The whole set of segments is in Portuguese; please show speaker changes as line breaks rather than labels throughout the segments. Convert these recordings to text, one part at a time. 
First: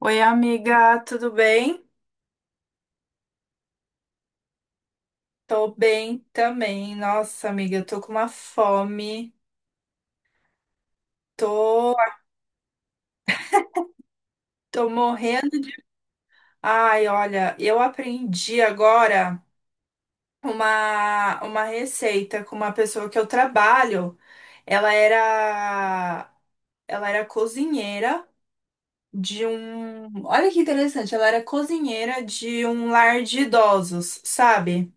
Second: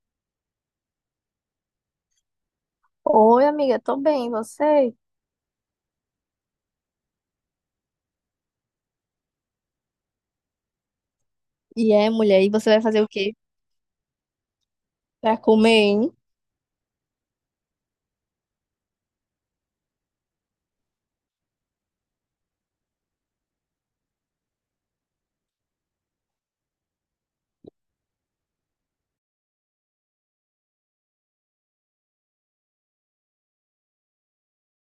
Oi, amiga, tudo bem?
Oi, amiga, tô bem, e você?
Tô bem também. Nossa, amiga, eu tô com uma fome.
E
Tô,
é, mulher, e você vai fazer o quê?
tô
Pra
morrendo
comer,
de.
hein?
Ai, olha, eu aprendi agora uma receita com uma pessoa que eu trabalho. Ela era, ela era cozinheira de um. Olha que interessante, ela era cozinheira de um lar de idosos, sabe?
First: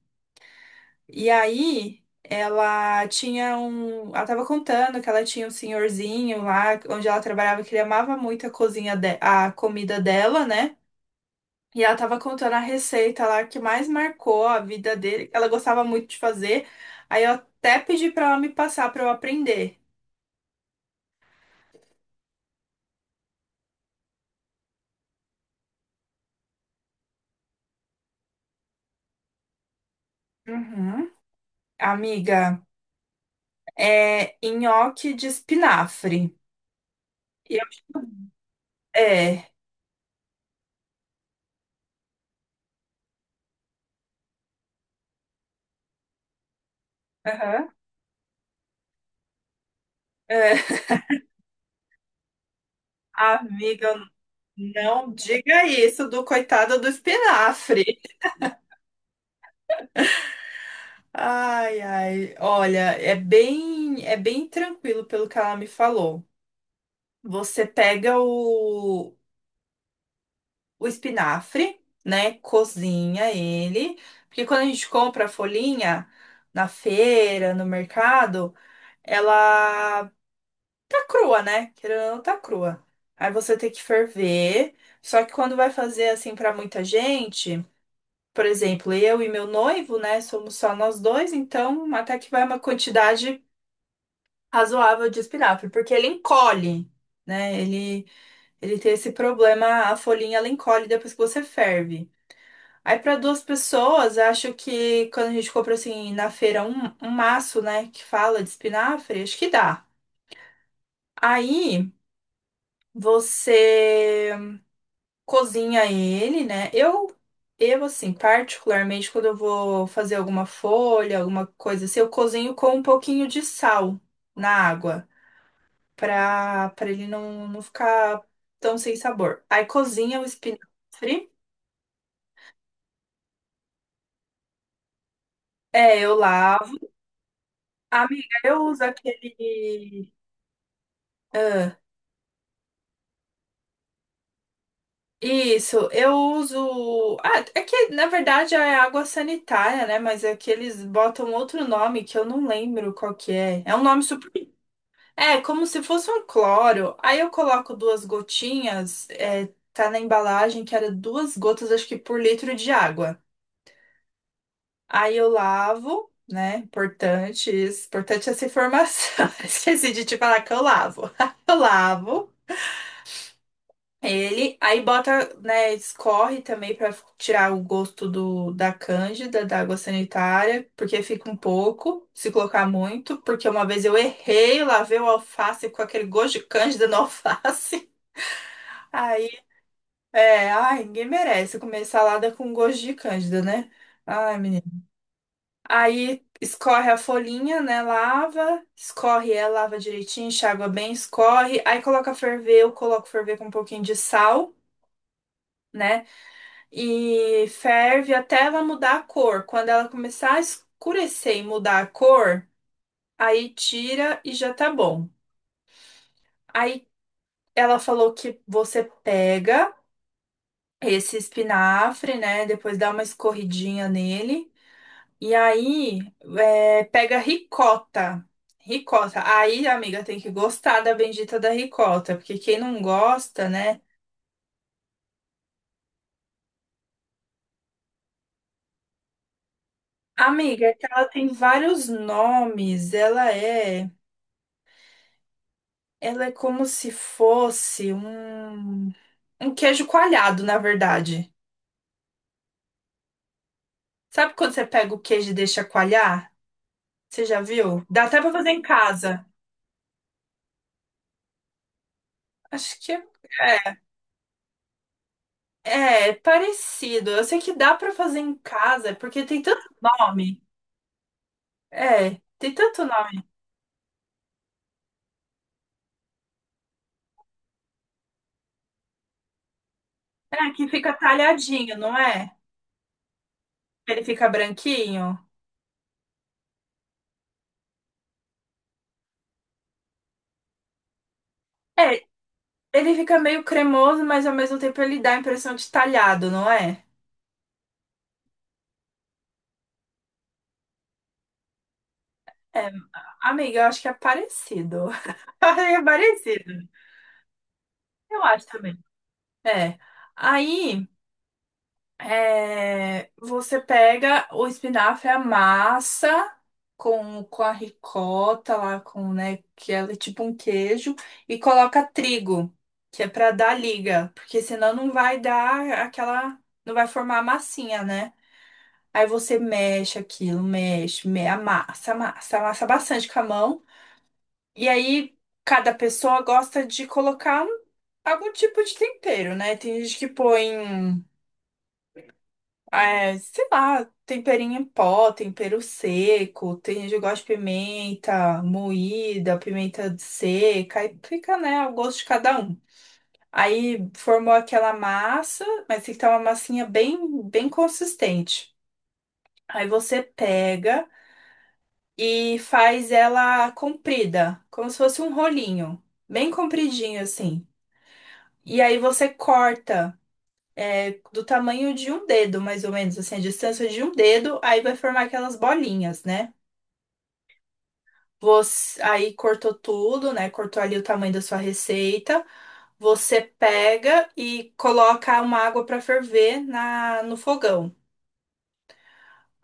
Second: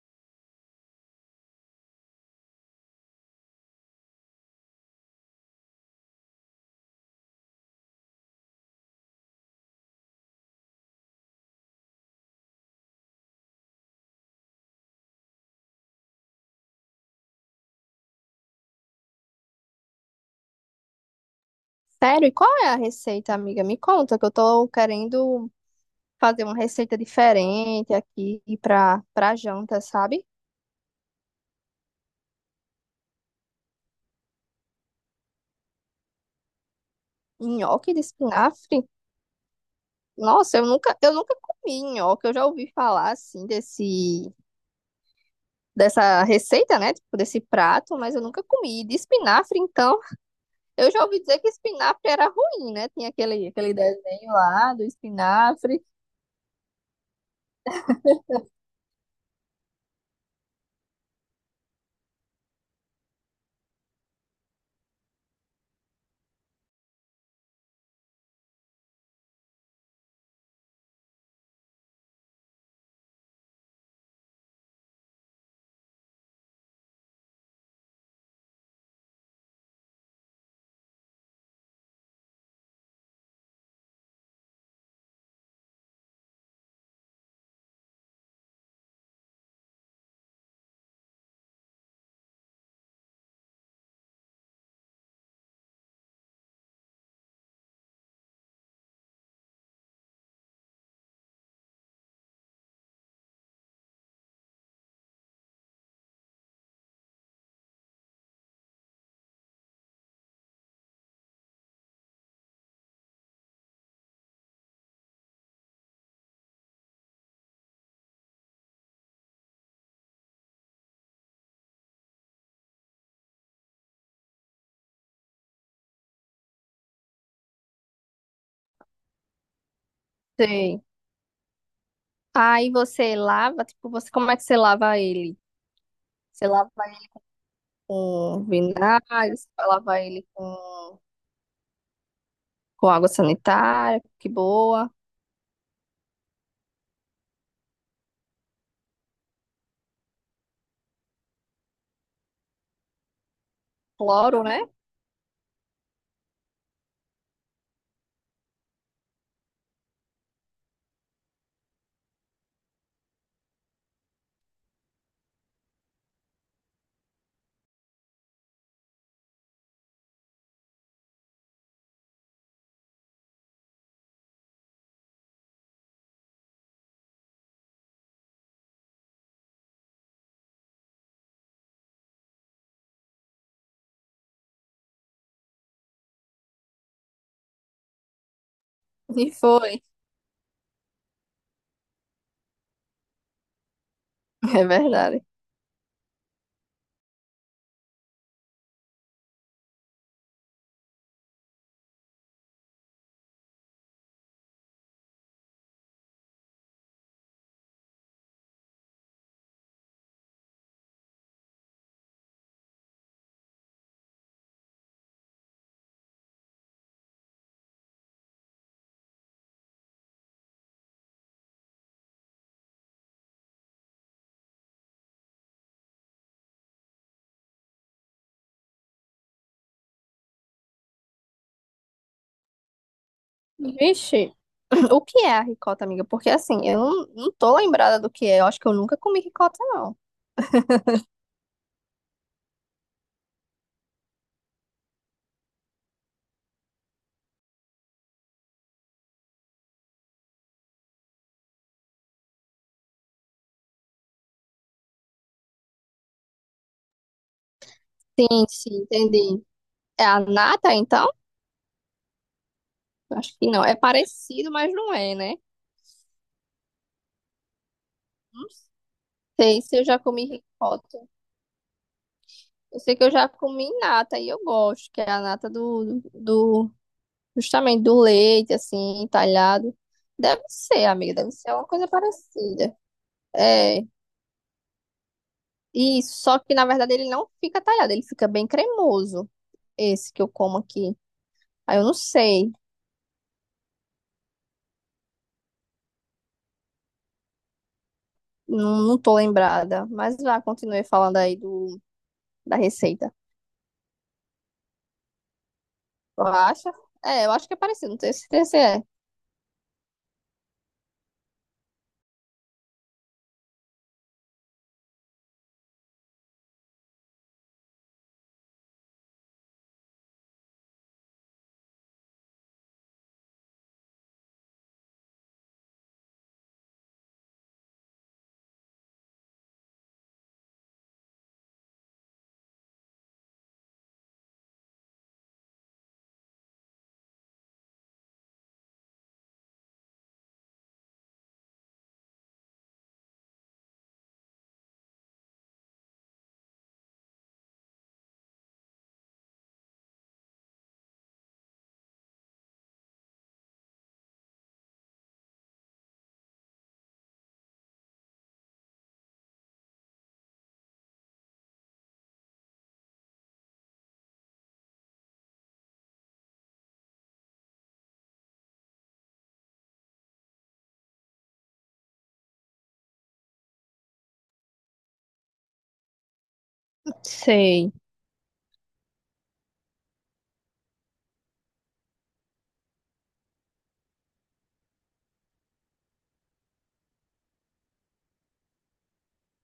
E aí, ela tinha um. Ela tava contando que ela tinha um senhorzinho lá, onde ela trabalhava, que ele amava muito a cozinha de a comida dela, né? E ela tava contando a receita lá que mais marcou a vida dele, que ela gostava muito de fazer. Aí eu até pedi pra ela me passar pra eu aprender.
Sério, e qual é a receita, amiga? Me conta, que eu tô querendo fazer uma receita diferente aqui pra janta, sabe?
Uhum. Amiga, é nhoque de espinafre. E eu-
Nhoque de espinafre?
É.
Nossa, eu nunca comi nhoque, eu já ouvi falar, assim, dessa receita, né? Tipo, desse
Aham.
prato, mas eu nunca comi. E de espinafre, então,
É.
eu já ouvi dizer que espinafre era ruim, né? Tinha aquele
Amiga,
desenho lá do
não diga
espinafre.
isso do coitado do espinafre. Ai, ai, olha, é bem tranquilo pelo que ela me falou. Você pega o espinafre, né? Cozinha ele, porque quando a gente compra a folhinha na feira, no mercado, ela tá crua, né? Querendo ou não, tá crua. Aí você tem que ferver. Só que quando vai fazer assim pra muita gente, por exemplo, eu e meu noivo, né, somos só nós dois, então até que vai uma quantidade razoável de espinafre, porque ele encolhe, né? Ele tem esse problema, a folhinha ela encolhe depois que você ferve. Aí para duas pessoas, eu acho que quando a gente compra assim na feira um maço, né, que fala de espinafre, acho que dá. Aí você cozinha ele, né? Eu assim, particularmente, quando eu vou fazer alguma folha, alguma coisa assim, eu cozinho com um pouquinho de sal na água, pra ele não ficar tão sem sabor. Aí cozinha o
Sei.
espinafre,
Aí você lava, tipo, você, como é que você lava ele?
é, eu
Você lava
lavo.
ele
Amiga,
com
eu uso
vinagre, você lava
aquele.
ele
ah,
com água sanitária, que boa,
Isso, eu uso. Ah, é que na verdade é água sanitária, né? Mas é que eles botam outro nome que eu não lembro qual que é. É um nome super
cloro, né?
é, como se fosse um cloro. Aí eu coloco duas gotinhas, tá na embalagem que era duas gotas, acho que por litro de água. Aí eu lavo, né? Importante isso. Importante essa informação. Esqueci de te falar que eu lavo. Eu lavo. Ele, aí bota, né, escorre também pra tirar o gosto do, da cândida, da água sanitária, porque fica um pouco, se colocar muito, porque uma vez eu errei, lavei o alface com aquele gosto de cândida no alface. Aí,
E foi,
ai, ninguém merece comer salada com gosto de cândida, né? Ai, menina.
é verdade.
Aí escorre a folhinha, né? Lava, escorre ela, lava direitinho, enxágua bem, escorre. Aí coloca a ferver, eu coloco ferver com um pouquinho de sal, né? E ferve até ela mudar a cor. Quando ela começar a escurecer e mudar a cor, aí tira e já tá bom. Aí ela falou que você pega esse espinafre, né? Depois dá uma escorridinha nele. E aí pega ricota. Ricota. Aí, amiga, tem que gostar da bendita da ricota, porque quem não gosta, né?
Vixe, o que é a ricota, amiga? Porque assim, eu não, não tô lembrada do que é, eu acho que eu nunca comi ricota, não.
Amiga, é que ela tem vários nomes. Ela é. Ela é como se fosse um queijo coalhado, na verdade. Sabe quando você pega o queijo e deixa coalhar? Você já viu? Dá até pra
Sim,
fazer em
sim,
casa.
entendi. É a nata, então?
Acho que é,
Acho que não, é parecido, mas não é, né?
é parecido. Eu sei que dá pra fazer em
Não
casa, porque tem tanto
sei se eu já comi
nome.
ricota.
É, tem
Eu
tanto
sei que eu
nome.
já comi nata e eu gosto, que é a nata do justamente do leite, assim, talhado. Deve
É, que
ser,
fica
amiga, deve ser uma
talhadinho,
coisa
não é?
parecida. É,
Ele fica branquinho.
isso, só que na verdade ele não fica talhado, ele fica bem cremoso, esse que eu como aqui. Aí eu não
É,
sei,
ele fica meio cremoso, mas ao mesmo tempo ele dá a impressão de talhado, não é?
não tô lembrada, mas lá continuei falando aí do, da
É,
receita.
amiga, eu acho que é parecido. É
Eu
parecido.
acho, é, eu acho que é parecido, não tenho
Eu acho
certeza se
também.
é.
É. Aí, você pega o espinafre, amassa com a ricota lá, com, né, que ela é tipo um queijo, e coloca trigo, que é pra dar liga, porque senão não vai dar aquela, não vai formar a massinha, né? Aí você mexe aquilo, amassa, amassa, amassa bastante com a mão. E aí, cada pessoa gosta de colocar algum tipo de tempero, né? Tem gente que põe, é, sei lá, temperinho em pó, tempero seco. Tem gente que gosta de pimenta moída, pimenta seca. Aí fica, né, ao gosto de cada um. Aí formou aquela massa, mas tem que estar uma massinha bem consistente. Aí você pega e faz ela comprida, como se fosse um rolinho, bem compridinho assim. E aí você corta é, do tamanho de um dedo, mais ou menos, assim, a distância de um dedo, aí vai formar aquelas bolinhas, né?
Sei.
Você, aí cortou tudo, né? Cortou ali o tamanho da sua receita. Você pega e coloca uma água para ferver no fogão.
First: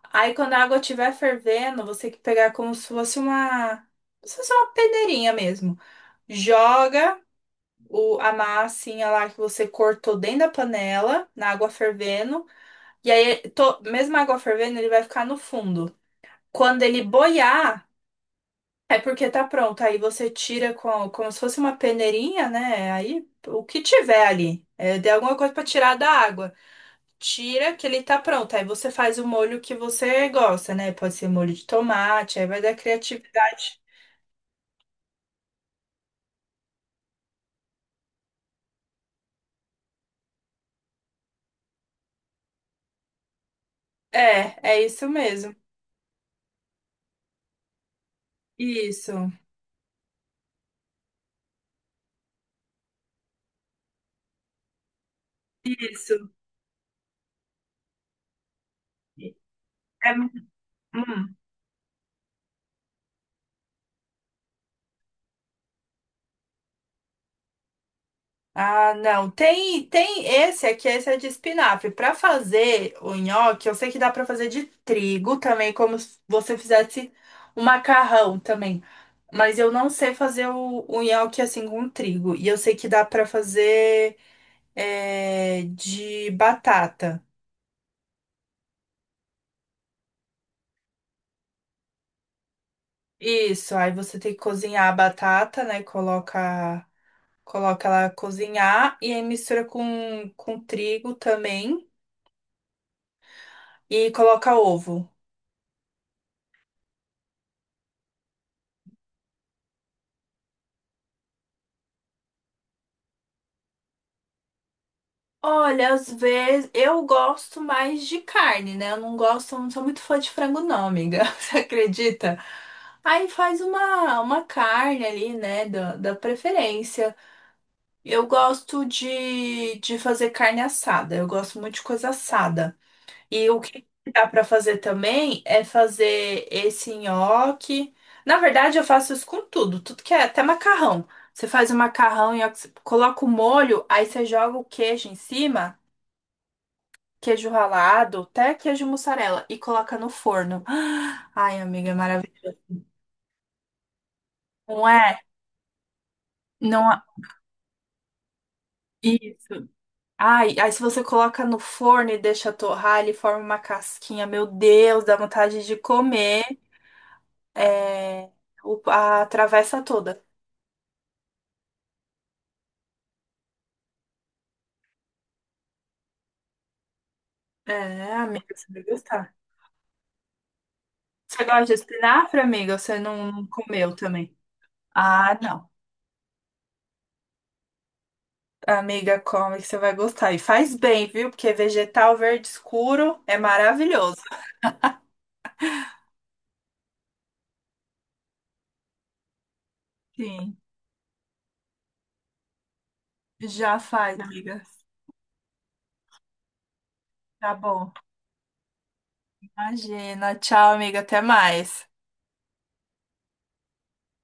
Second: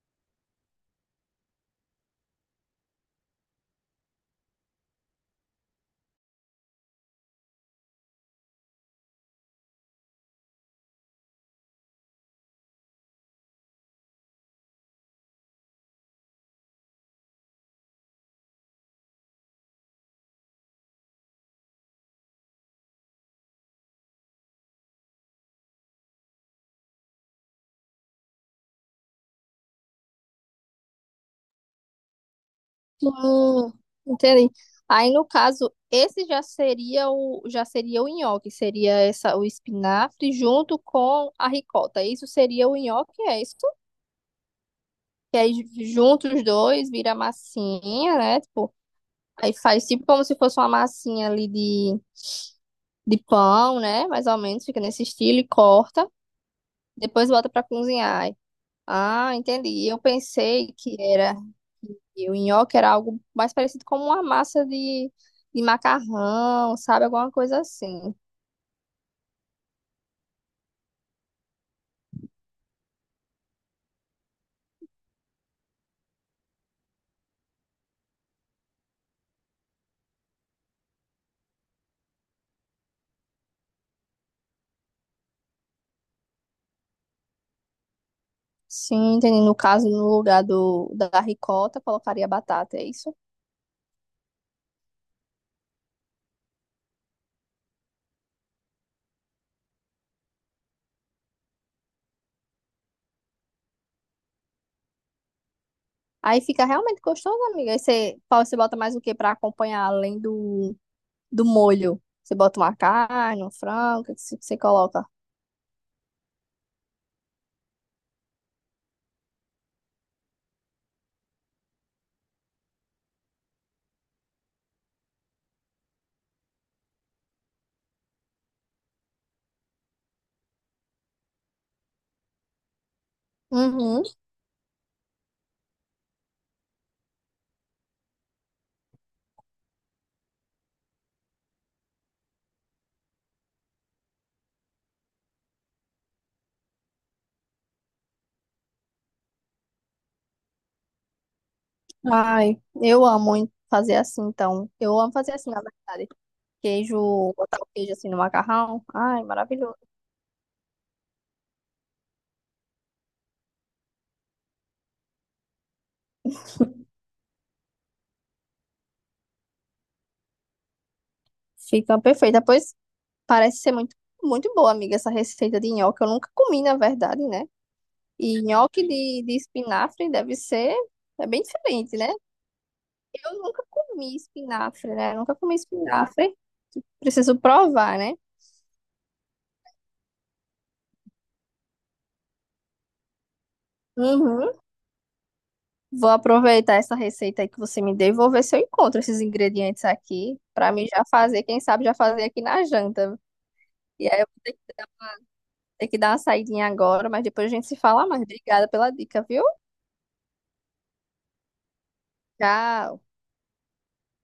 Aí quando a água estiver fervendo, você tem que pegar como se fosse uma peneirinha mesmo. Joga a massinha lá que você cortou dentro da panela, na água fervendo. E aí, mesmo a água fervendo, ele vai ficar no fundo. Quando ele boiar, é porque tá pronto. Aí você tira com, como se fosse uma peneirinha, né? Aí o que tiver ali. É, de alguma coisa pra tirar da água. Tira que ele tá pronto. Aí você faz o molho que você gosta, né? Pode ser molho de tomate, aí vai da
Hum,
criatividade.
entendi. Aí, no caso, esse já seria o nhoque, seria essa o espinafre junto com a ricota. Isso seria o nhoque, é isso?
É, é isso
Que aí
mesmo.
junto os dois vira massinha, né? Tipo,
Isso,
aí faz tipo como se fosse uma massinha ali de pão, né? Mais ou menos, fica nesse estilo e corta.
isso.
Depois volta pra cozinhar. Ah, entendi. Eu
É,
pensei que
hum.
era que o nhoque era algo mais parecido com uma massa de macarrão, sabe? Alguma coisa assim.
Ah, não. Tem esse aqui, esse é de espinafre. Para fazer o nhoque, eu sei que dá para fazer de trigo também, como se você fizesse um macarrão também. Mas eu não sei fazer o nhoque assim com trigo. E eu sei que dá para fazer é, de batata.
Sim, entendi. No caso, no lugar da ricota, colocaria batata, é isso?
Isso, aí você tem que cozinhar a batata, né? Coloca ela cozinhar e aí mistura com trigo também e coloca ovo.
Aí fica realmente gostoso, amiga. Aí você, Paulo, você bota mais o que para acompanhar do molho? Você bota uma carne, um frango, o que que você coloca?
Olha, às vezes eu gosto mais de carne, né? Eu não gosto, não sou muito fã de frango, não, amiga. Você acredita? Aí faz uma carne ali, né? Da preferência. Eu gosto de fazer carne assada. Eu gosto muito de coisa assada. E o que
Uhum.
dá pra fazer também é fazer esse nhoque. Na verdade, eu faço isso com tudo, tudo que é, até macarrão. Você faz o macarrão, nhoque, você coloca o molho, aí você joga o queijo em cima, queijo ralado, até queijo mussarela e coloca no forno. Ai, amiga, é maravilhoso.
Ai, eu amo hein, fazer assim, então.
Não
Eu amo
é?
fazer assim, na verdade.
Não
Queijo,
é
botar o queijo assim no macarrão. Ai,
isso.
maravilhoso.
Ai, aí se você coloca no forno e deixa torrar, ele forma uma casquinha. Meu Deus, dá vontade de comer é, o- a travessa toda.
Fica perfeito. Depois parece ser muito boa, amiga, essa receita de nhoque. Eu nunca comi, na verdade, né?
É,
E
amiga, você vai
nhoque
gostar.
de espinafre deve ser é bem
Você gosta de
diferente, né?
espinafre, amiga? Ou você
Eu
não
nunca
comeu
comi
também?
espinafre, né? Nunca
Ah,
comi
não.
espinafre. Preciso provar, né?
Amiga, come que você vai gostar. E faz bem, viu? Porque vegetal verde escuro é maravilhoso.
Uhum. Vou aproveitar essa receita aí que você me deu e vou ver se eu encontro esses ingredientes aqui
Sim.
para mim já fazer, quem sabe já fazer aqui na janta.
Já
E
faz,
aí eu vou
amiga.
ter que dar uma saidinha agora, mas depois a
Tá
gente se
bom.
fala mais. Obrigada pela dica, viu?
Imagina. Tchau, amiga. Até mais.
Tchau.